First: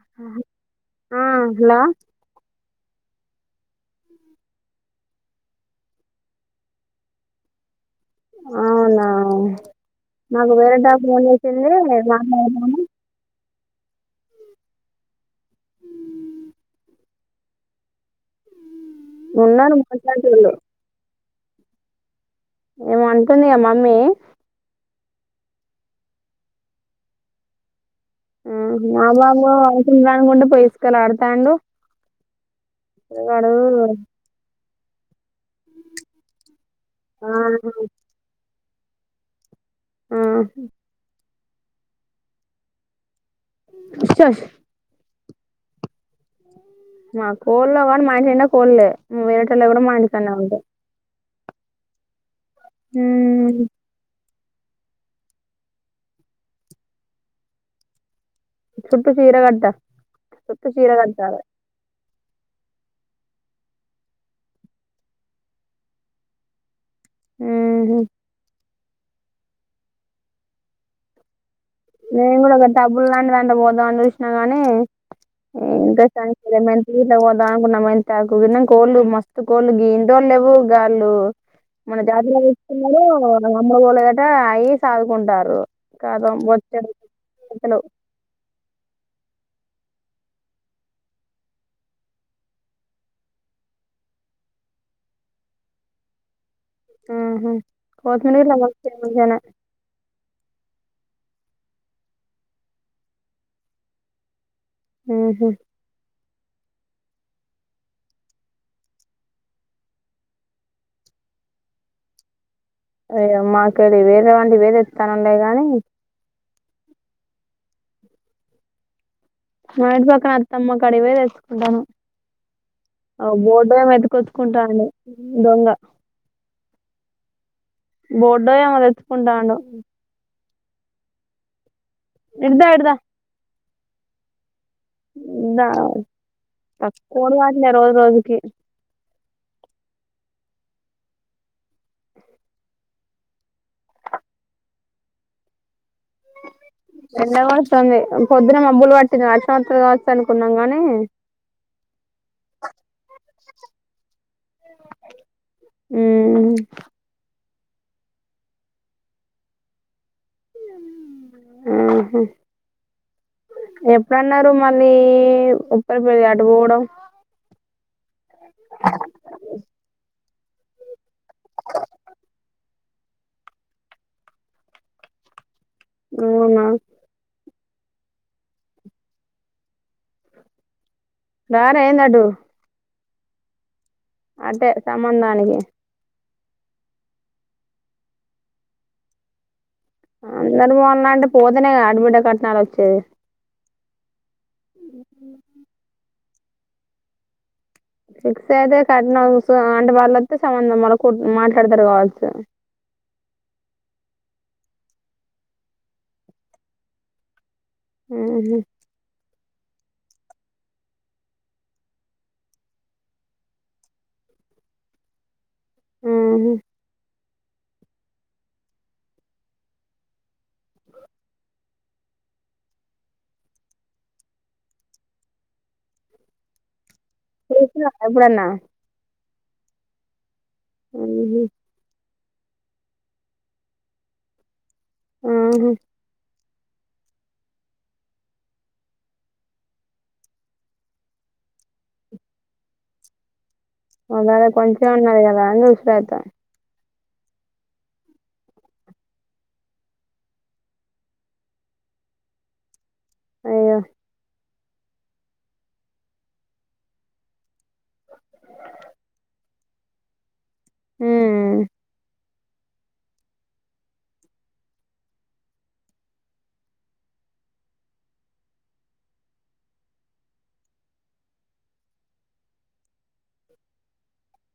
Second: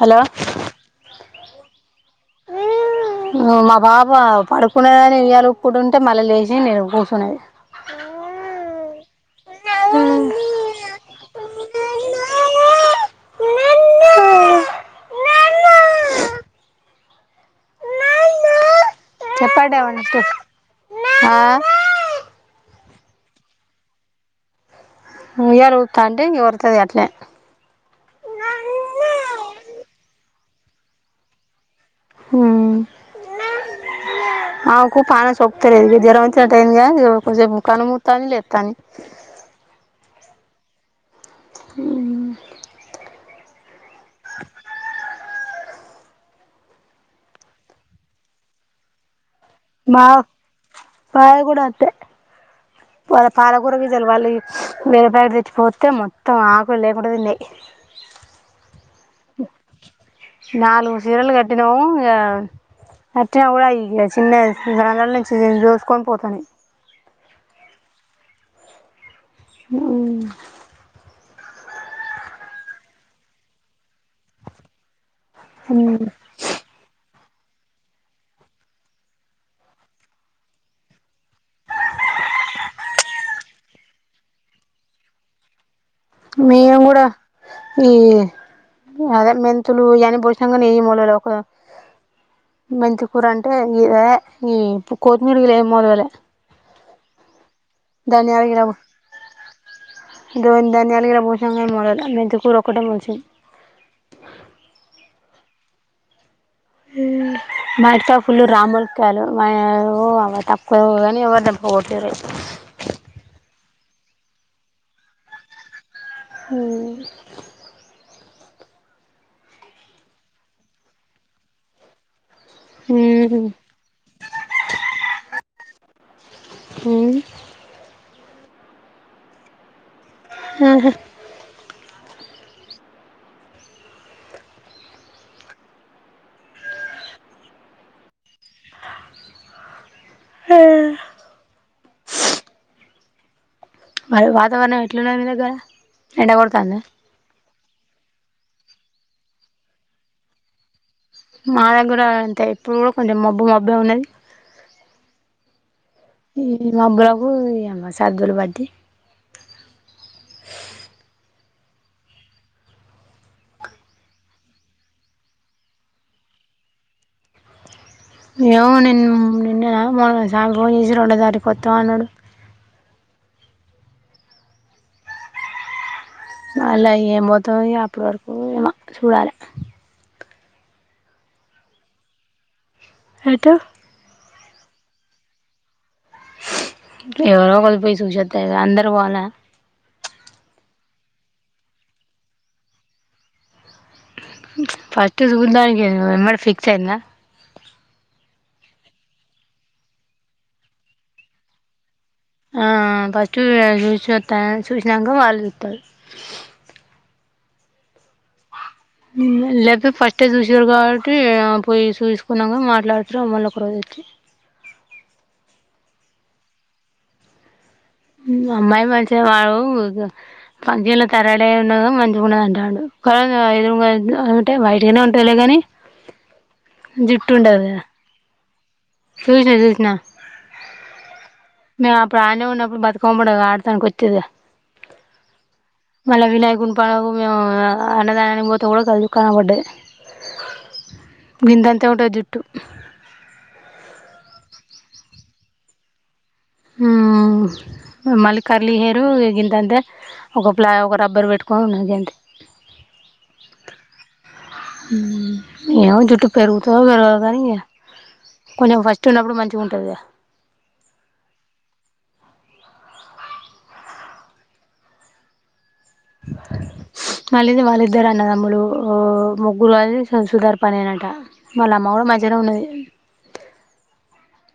Hello ఆ hello మా పాప పడుకునదని ఉయ్యాల ఊపుకుంటుంటే మళ్ళ లేచి నే కూర్చునేది అవునా నాకు వేరే తామే ఫోన్ చేసింది [unintelligible] ఉన్నారు చెప్పండి ఏం అన్న ఉంటే మాట్లాడేటోళ్ళు ఏమో అంటుంది గా మమ్మీ ఉయ్యాల ఉప్తంటే ఇగ ఓర్లతది అట్నే హు మా బాబు పడుకుంటాడంటే పోయిస్కాల ఆడతాడు మ్మ్ [unintelligible] కు కానం సోపుతాలేదు జరవెచ్చినాటైందిగా ఇగ ఆ కొసపు కనుముతాది లేతంది మ్మ్ హ్మ్ హ్మ్ డీఛాష్ మా కోళ్ళ వాడు మా ఇంటి నిండా కోళ్లే వేరేటోలై కూడా మా ఇంటికనే ఉంటాయి బయగూడ అంతే మన ఉమ్, పాలగూర గింజలు పడలే వేరే పాకిట్ తెచ్చిపోతే మొత్తం ఆకులు లేకుట తినయి చుట్టూ చీర కట్ట చుట్టూ చీర నాలుగు సీరలు కట్టాలే కటినాము ఇగ అట్లా కూడా ఇ చిన్నది [unintelligible] నుంచి చోసుకొని పోతాను మ్మ్ హ్మ్ హ్మ్ నేను కూడా ఒక డబ్బులు లాంటి దంట పోద్దాం అని చూసినా గానీ ఇంకా సామ్ [unintelligible] దాకు మై తాకు కోలు మస్తు కోలు గి దోలేవు గాలు మన జాతరలో వచ్చన్నా అమ్మరగూలు గట అయి సాదుకుంటారు కద వో మేము కూడా ఈ అదే మెంత చులు గానీ పోసినా కానీ ఏయి [unintelligible] మెంతికూర అంటే ఇద ఈ కోత్తిమీరికి లే మూలవలే మ్మ్ హ్మ్ [unintelligible] గో ధాన్యాలు ఈడ పోసంగానే మడల మెంతకురొక్కటే మొలిసింది మ్మ్ హ్మ్ హ్మ్ మత్సా ఫుల్లు రాములకాయలు మా ఓ తక్కువ కానీ ఎవరు రా పోతారు అయ్య మాకి వేరేలాంటివి వేరే ఇస్తానున్నాయి గానీ హ్మ్ మా ఇంటి పక్కన అత్తమ్మకుడివే తెచ్చసుకుంటానం ఆ బోర్డే మెతికొత్తుకుంటాండి దొంగ బోర్డ్ ఓ ఏమో తెచ్చుకుంటాండు మ్మ్ హ్మ్ ఇడుదా ఇడుదా దా నా కోడి వాట్లే రోజు రోజుకి హ్మ మరి వాతావరణం ఎట్లున్నాయి కథ ఎండ కొడతందా వస్తుంది పొద్దున మబ్బులు పట్టినా వర్షం వస్తాది కావచ్చు అనుకున్నాం గానీ మా దగ్గర అంతే ఇప్పుడు కూడా కొంచెం మబ్బు మబ్బే ఉన్నది మ్మ్ ఈ మాబ్బులకు ఇమ్మ సర్దులు బటి మ్మ్ హ్మ్ ఎప్పుడన్నారు మళ్ళీ ఉప్పరి పెళ అటు పోవడం ఏమో నిన్న నిన్నన మొన్నాన సాలా రోజులకీ చేసి రెండో తారీకు కొత్తం అన్నాడు అవునా అళ్లా ఏం పోతాం ఇగ అప్పటి వరకు ఏమో చూడాలే రారా ఏందడు అయితే అంటే సంబంధానికి ఎవరో ఒక్కలు పోయి చూసివస్తే గా అందరు పోవాలా అందరూ పోవాలన అంటే పోతేనే గా అడబిడ్డ కట్నాలు వచ్చేది ఫస్ట్ చుదానికే గా ఎమ్మటె ఫిక్స్ అయిందా ఫిక్స్ అయితే కట్నం చూస్ ఆ అంటే వాళ్ళు వస్తే సంబంధం వాళ్ మాట్లాడతారు కావచ్చు ఆ ఫస్ట్ చూసిస్తా చూసినాక వాళ్ళు చుస్తారు మ్మ్ హ్మ్ లేపి ఫస్టే చూసారు కాబట్టి పోయి చూసుకున్నాక మాట్లాడతారు మల్ల ఒక రోజు వచ్చి ఉహు హ అమ్మాయి మంచి వాళ ఫంక్షన్ లో తరడా ఉన్న మంచిగుణదంటుండు వైట్ అంటే వైట్ గానే ఉంటదిలే కాని జుట్టు ఉంటది కదా చూసినవా ఎప్పుడన్నా చూసిన చూసిన మ్మ్ ఇప్పుడు ఆడనే ఉన్నప్పుడు బతుకమ్మ పండక్కీ ఆడతానికి వచ్చిర్రుగా మళ్ళా వినాయకు గుంపానకు మేము అన్నదానానీకి పోతే కూడా కళ్ళుకి కనబడ్డది బిందంతే ఉంటుంది జుట్టు అళ కొంచం ఉన్నది కదా అని చూత్త ఆ మళ్ళీ కరలీ హెయిరు ఎ గింతంతే ఒక ప్లా ఒక రబ్బర్ పెట్టుకొని ఉన్నది అం అయ్యో ఉమ్ ఏమో జుట్టు పెరుగుతదొ పెరుగదో అనీ కొంచెం ఫస్ట్ ఉన్నప్పుడు మంచిగా ఉంటది ఉమ్ మళ్ళీది వాళ్ళిద్దరు అన్నదమ్ములు ముగ్గురు అది సుధర్పనేనట వాళ్ళ అమ్మ ఓ మంచిగానే ఉన్నది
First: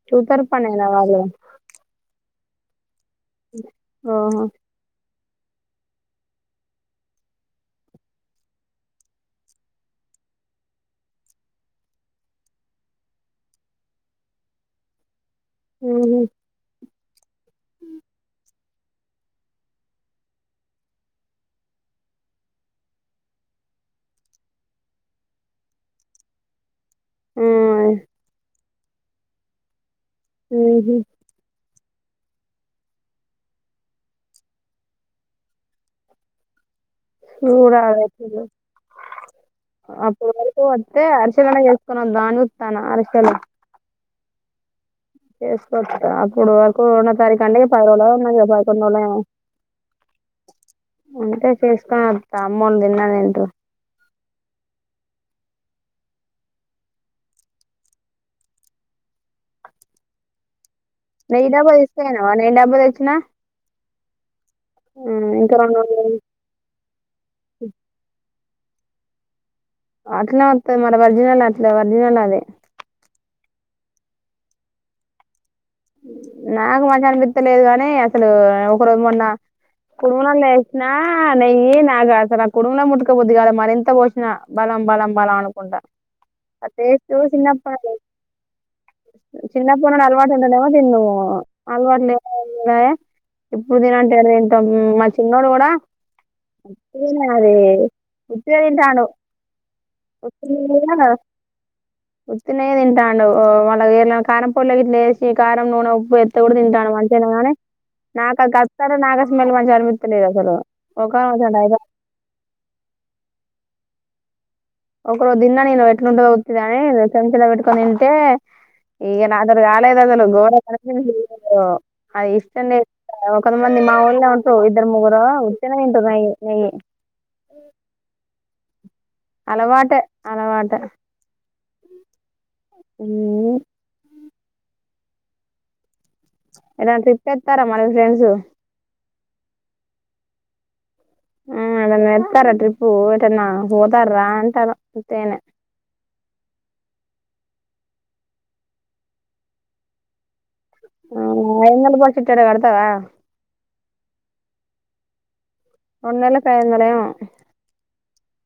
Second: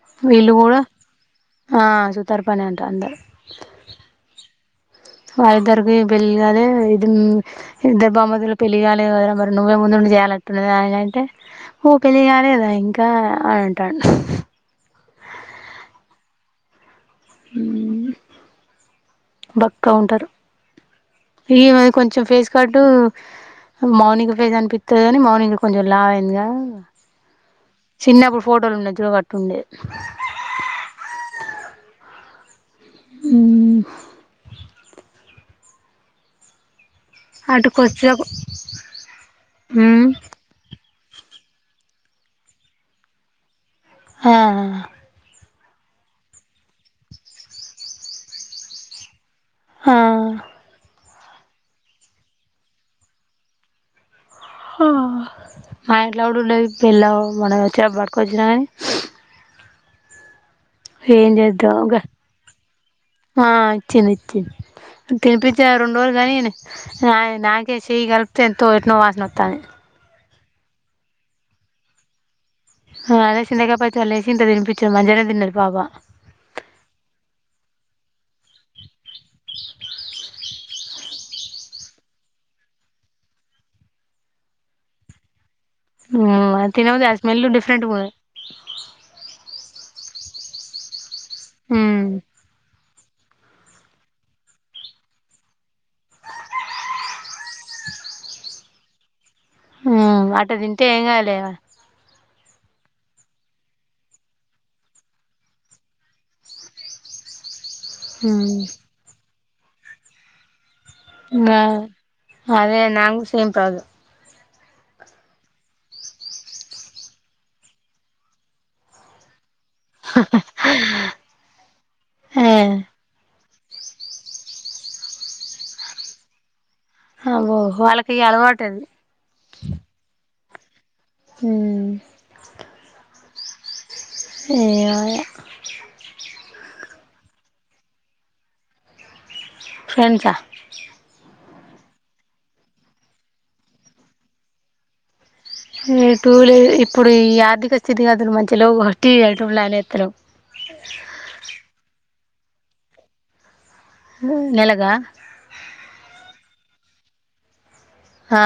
షూటర్ వీళ్ళు కూడా పనేనా వాళ్ళు ఆ తరపని అంటారు అందరు ఓహో వాళ్లిదరికి పెళ్లిగాలి ఇది ఇద్దరు బామ్మారుదుల పెళ్లిగాలే కద మరి నువ్వే ముందు ఉండి చేయాలట్టున్న దానికంటే ఊ పెళ్లి కాలేదా ఇంకా అంటా ఉ మొత్తం అందరు ఈ మరి కొంచెం ఫేస్ కాట్టు మార్నింగ్ ఫేజ అనిపిస్తుంది కానీ మార్నింగ్ కొంచెం లావ్ అయిందిగా ఆ చిన్నప్పుడు ఫోటోలు ఉన్నది చూడు ఉండే ఉహు ఉమ్ అటు చుడాలీ కొచ్చకు అప్పుడు ఉమ్ అప్పుడు వరకు అతే అరిసెలనే చేసుకున దానమిస్తాన అరిశె అరిసెలు ఆ చేసుకోవచ్చ అప్పుడు వరకు రన్న తారీఖు అంటే పది రోు ఉన్నాయి కదా పదకండు రోజు ఏమో ఆ అంటే చేసుకుని వస్త అమ్మోళ్ళు తిన్నే తింటూరు ఆ మా ఇంట్లా కూడా ఉండేవి పిళ్ళ మనం వచ్చ పట్టుకొచ్చిన కాని ఏం నెయ్యి డబ్బా చేద్దాం తీసుకపోయినవా నెయ్యి డబ్బా తెచ్చినా ఆ తినిచ్చ తినిపించిన రెండు రోజు కానీ నా నాకే చేయగల ఎంతో ఎట్నో వాసన వస్తంది అట్నే వస్తుంది మరి ఒరిజినల్ అట్లా ఒరిజినల్ అది అదేచింతకాయ పచ్చడలేసి గింత తినిపించిన మంచిగనే తిన్నది పాప నాకు మంచిగా అనీపితలేదు కాని అసలు ఒక రోజు మొన్న కుడుములాల వే నా నెయ్యి నాకు అసలు ఆ కుడుములే ముట్కబుది కాలే మరింత పోషిన బలం బలం బలం అను కుంటా ఆ తినబుద్ది టేస్టు స్మెల్ చిన్నప్ప డిఫరెంట్గా ఉన్నది చిన్నప్పుడు నేవా తిన్ను ఉమ్ అల్వాటు ఇప్పుడు తినంటే ఎడా తింటము మా చిన్నోడు కూడా కాదే ఇపుడే తింటాడు. ఉమ్ అట్ట తింటే ఏం [unintelligible] కాదులే ఉత్తేగానే తింటాండు మొన్న చేసిన కారంపొడి గిట్ల ఏసీ కారం నూనె ఉప్పు ఎత్ కూడా తింటాడు మంచిగానే కానీ నాకు ఉమ్ గస్తారు నాకు మళ్ళీ మంచిగా అనిపించలేదు అసలు ఆ ఒక అదే నాకు సేమ్ ప్రాబ్లం. ఒకరు దిన నను ఎట్కుంటదొ ఉట్టిదే అని చెంచెల పెట్కొ నింటే ఈ రాత్ర అందరు కాలేదు అసలు గోరమ్ క హీ అది ఏ ఇష్టండి కొంతమంది మా ఊళ్ళే ఉంటూ ఇద్దరు ముగ్గురో ఉట్టిగనె తింటారు నయ్య్ నెయ్యి. హగో వాళ్ళకి ఇ అలవాటండి. అలవాటే అలవాటే. ఉమ్. ఉమ్. [unintelligible] ఏలాంటి ట్రిప్ ఎత్తారా మన ఫ్రెండ్స్. ఎంత. ఆ ఎవలన్నా ఏళ్తార్రా ట్రిప్పు కు పోతన్న పోతర్ర అంటన్న ఉట్టిగనె. ఏ టూ లే ఇప్పుడు ఈ ఆర్థిక స్థితి గతులు మంచిగలేవ్ అటి ఎటు ప్లాన్ ఎత్తలేం. హె. ఆ అయినల్ పట్టు చీర కడతవా. నెలగా. [unintelligible] హా.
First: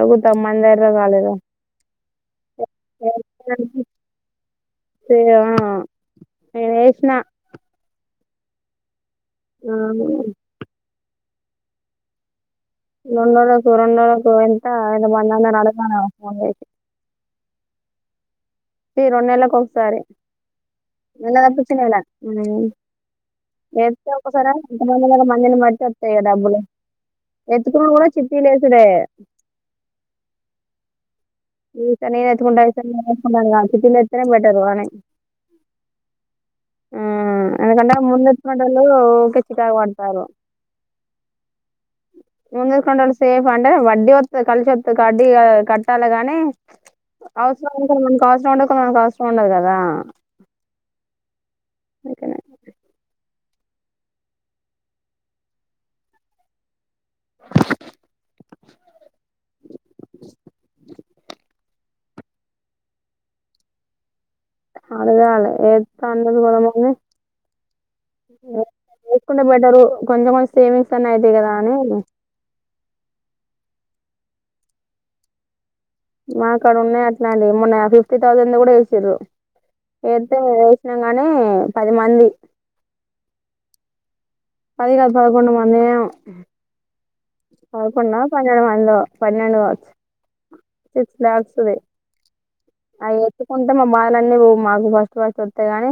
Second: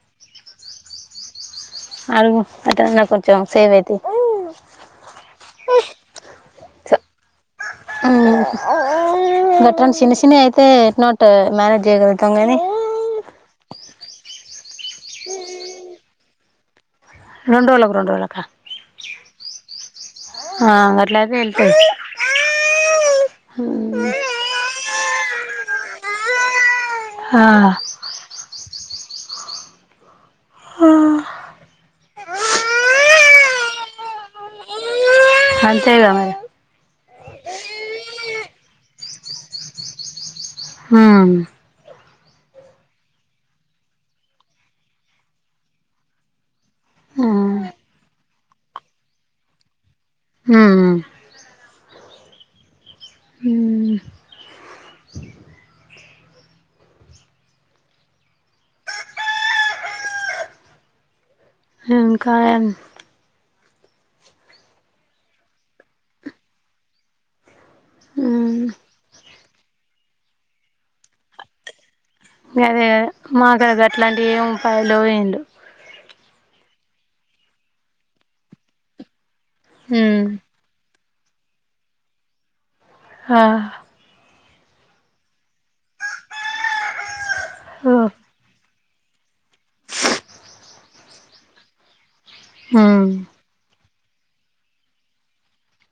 అగు తమ్మందేర్ర కగాలేద. ఆరువు అటన్న కొంచం సేవ్ అయితది. ఆ నేను వేసిన యు గట్రాం చిన ఆ చిన అయితే ఎట్నో అట మేనేజ్ చేయగలుగుతాం గని రెండుోళ్లకు రెండుళ్లకు ఎంత ఎంత మందంద అడతను ఫోన్ చేసి రెండు వేలకు రెడు వేలక [unintelligible] ఇ రెండు నెలలకు ఒకసారి ఆ గట్లయితే నదా వెళ్తాయి ప్రచినలా ఏ ఒసారి ముందు ఉన్న మంది ని బట్టి వస్తాయి డబ్బులు ఆ ఎత్తుకుని కూడా చిట్టి లేసి ఇడే [unintelligible] ఆ ఎత్తేనే బెటర్ [unintelligible] అంతేగా మరి ఎందుకంటే ముందెచ్చినటొ [unintelligible] లు కచ్చిట పడతారు హ ముందుతీసుకుండేవాళ్ళు సేఫ్ అంటే వడ్డీ వస్తది కలిసి వత్తది వడ్డీ కట్టాలి గాని ఉ ఉమ్ అవసరం ఉంటుంది మనకు అవసరం ఉండక మనకు అవసరం ఉండదు కదా అందుకనే [inaudible] ఉమ్ ఇంకా ఏం అదగాళ ఏదన్నది కులమంది ఉమ్ [unintelligible] లేకుండా బెటరు కొంచెం కొంచెం సేవింగ్స్ అన్న అయితాయి కదా అని మాకడ గట్లాంటివి ఏ ఉపాయలు ఎమ్లేవ్ మా అక్కడ ఉన్నాయి అట్లా అండి మొన్న ఫిఫ్టీ థౌజండ్ కూడా వేసిండ్రు ఉమ్ వేస్తె గాని పది మంది హా పది కాదు పదకొండు మందిమేమో ఓ పదకుండా పన్నెండు మందిలో పన్నెండు కావచ్చు సిక్స్ లాక్స్ అది ఉమ్ అవి ఎత్తుకుంటా మా బాలు అన్నీ మాకు ఫస్ట్ ఫస్ట్ వస్తాయి గాని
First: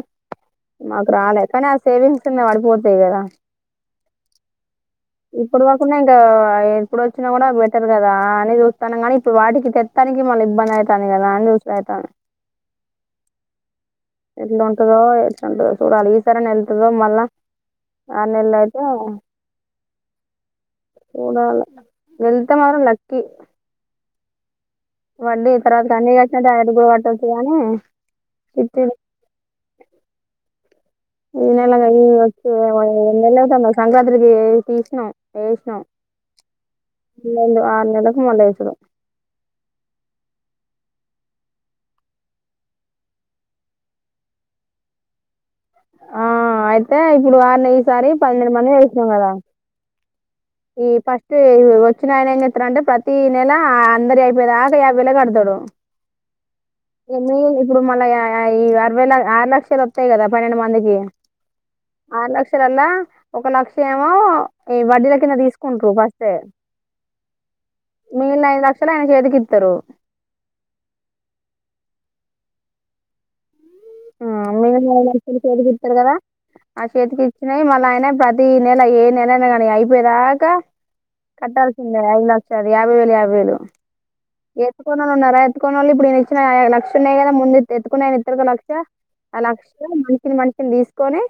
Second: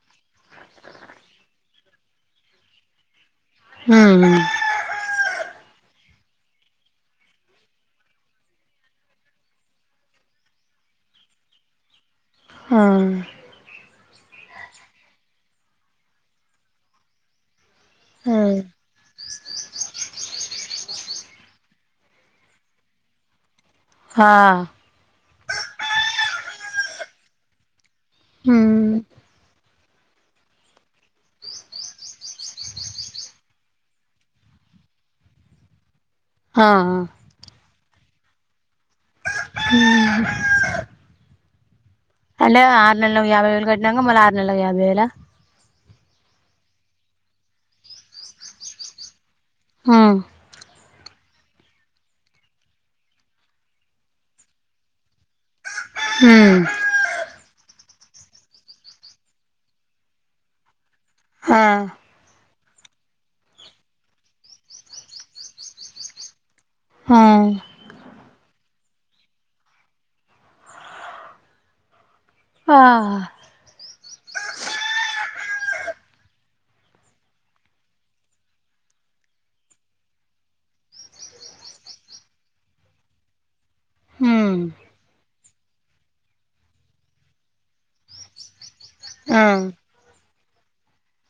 మాకు రాలే కానీ ఆ సేవింగ్స్ అ పడిపోతాయి గదా [inaudible] ఇప్పుడు కాకుండా ఇంకా ఇప్పుడు వచ్చినా కూడా బెటర్ కదా అని చూస్తాను కానీ ఇప్పుడు వాటికి తెత్తాని మళ్ళీ ఇబ్బంది అయితాంది కదా చూసి పెడతా ఉంది ఆ ఎట్ంటందో ఎట్లాంటందో చూడాలి ఈసారిని వెళ్తుందో మళ్ళా ఆన్లైన్ లో అయితే చూడాల వెళ్తే మాత్రం లక్కీ. హా వళ్ళీ తర్వాత కన్నీ కచ్చినట్టు ఐదుగు పట్టచ్చు హ్మ్ ఈ నెల కదు ఈ వచ్చి ఏ నెలలు అయితాందో సంక్రాంతి కి తీసినం వేసిన ఆ ఇది ఏందో ఆరునేళ్లకు మల్ల ఏసుడు. హమ్. అంటే ఆరు నెలకు యాభై వేలు కట్టినాక మళ్ళీ ఆరు నెల యాభై వేలా. ఆ అయితే ఇప్పుడు వారిని ఈసారి పనిండు మందినీ యేసినం కదా. హ ఈ ఫస్ట్ వచ్చినాయన ఏం చెత్తడంటే ప్రతీ నెల అందరి ఐపోయేదాకా యాభై వేల కడతాడు. హ్మ్ ఎన్ని ఇప్పుడు మళ్ళ ఈ అరవై ల ఆరు లక్షలు వత్తైగద. పనిండు మందికి. హా ఆరు ఒక లక్ష ఏమో ఈ వడ్డీల కింద తీసుకుంట్రూ ఫస్తే. హా మిగిలిన ఐదు లక్షలు ఆయన చేతికిత్తారు. ఆ. హమ్ మిగిలిన మూడు లక్షలు చేతికిత్తారు కదా. ఆ చేతికి ఇచ్చినాయి మల్ల ఆయనే ప్రతీ నెల ఏ నెలయినా కానీ అయిపోయి దాకా. కట్టాల్సిందే ఐదు లక్షది యాభై వేలు యాభై వేలు హ్మ్ ఎత్తు కొన ఉన్నారా. ఎత్తుకొనొల్లు ఇప్పుడు నేను ఇచ్చిన లక్ష ఉన్నాయి కద ముందు ఎత్ ఎత్తుకునాయన ఇత్తారు గా లక్ష. అ ఆ లక్ష మనిషిని మనిషిని తీసుకొని.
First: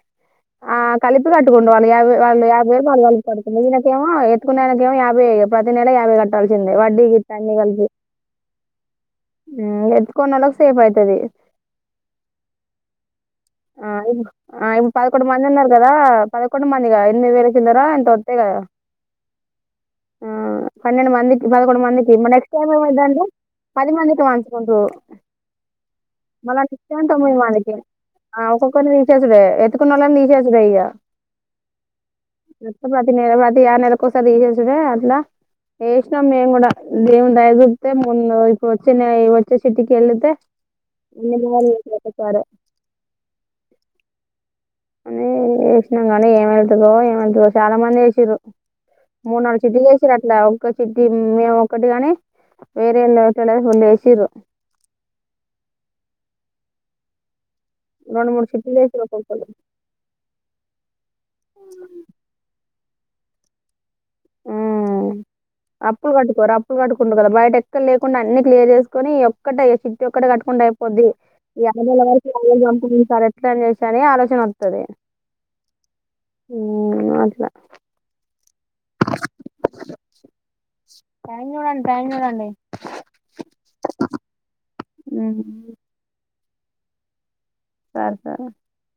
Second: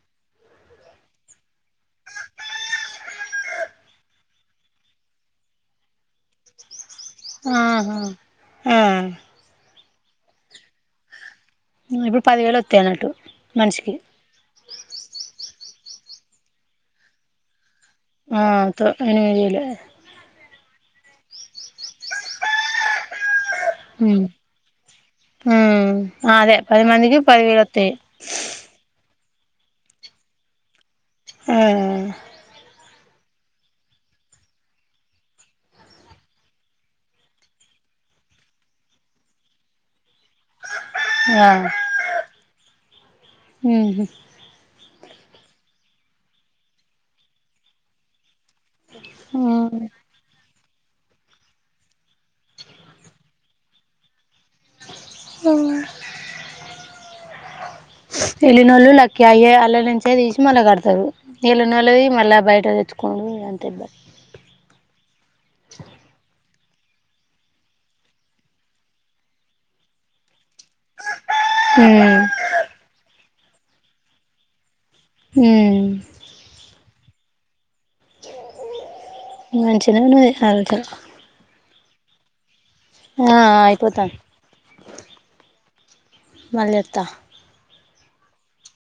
ఆ కలిపి కట్టుకుండు వాళ్ళు యాభై వాళ్ళు యాభైవేలు వాళ్ళు కలిపి కడుతుండు ఈయనకేమో ఎతుకున్నాయనకి ఏమో యాభై. ప్రతి నెల యాభై కట్టాల్సిందే వడ్డీ గిట్ల అన్ని కలిపి ఆహా ఆ ఎత్తు కొన్నలక్ సేఫ్ ఐతది. ఆ ఇప్పుడు పదివేలు వత్తై అన్నట్టు. ఆ మనిషికి ఇ ఇప్పుడు పదకొండు మంది ఉన్నారు కదా పదకొండు మందిగా ఎనిమిదివేల కింద. ఆ ఎంతో వతయ్ ఆ కదా తో ఎనిమిది వేలు పన్నెండు మందికి పదకొండుమందికి నెక్స్ట్ ఏమైతది అంటే పది మందికి హ్మ్ పంచుకుంటారు హ్మ్ అదే మనం పది ఇచ్చేది మందికి తొమ్మిది పదివేలు మందికి. వత్తాయి ఆ ఒక్కొక్కరిని తీసేసుడే ఎత్తుకున్నలను తీసేసుడే ఇగ. ఆ. ప్రతి నేల ప్రతి ఆర్నెల్లకోసారి తీసేసుడే అట్లా. యేష్ణం మేంగూడ దేవుడు దయ చూపితే ముందు ఇప్పుడు వచ్చేనే వచ్చే చిట్టి కి వెళితే అన్న బార ఒక సర [inaudible] ఉహూ కాని యేష్ణం గాని ఏమైతదో ఏమైతదో చాలా మంది యేషిర్రు. మూడు నాలుగు హ్మ్ చిట్టీలు లీసిరాట్లా అంక చిట్టి మేము ఒక్కటిగాని వేరేళ్ళు ఐతే లేద్ రోండెషిర్రు. ఆ రెండు మూడు చిట్టీలు ఎల్లినోళ్లు వేసిరు లక్కయ ఒక్కొక్కళ్ళు అల్ల నోళ్ళు నుంచే తీసి మళ్ళా కడతారు ఈలోన్నలదీ మళ్ళీ బయట తెచ్చు. కొనిన్ అంతే బాస్ ఉ ఉ కట్టుకుండు కదా బయట ఎక్కడ లేకుండా అన్ని క్లియర్ చేసుకుని ఈయోక్కోటి చిట్టి ఈయొక్కటి కట్. కుండా ఐపోద్ది ఈ ఆరు నెల్లల హ్మ్ వరకి చంపుడు సార్ ఎట్ల అనేసి ఆలోచనవత్తది. హూమ్ ఊమ్ అట్లా. మంచిగ ఉన్నవే టైమ్ జూడండి టైమ్ జూడండి. ఆ అయిపోతాన్ ఉమ్, మల్లి వత్త సర్ సరే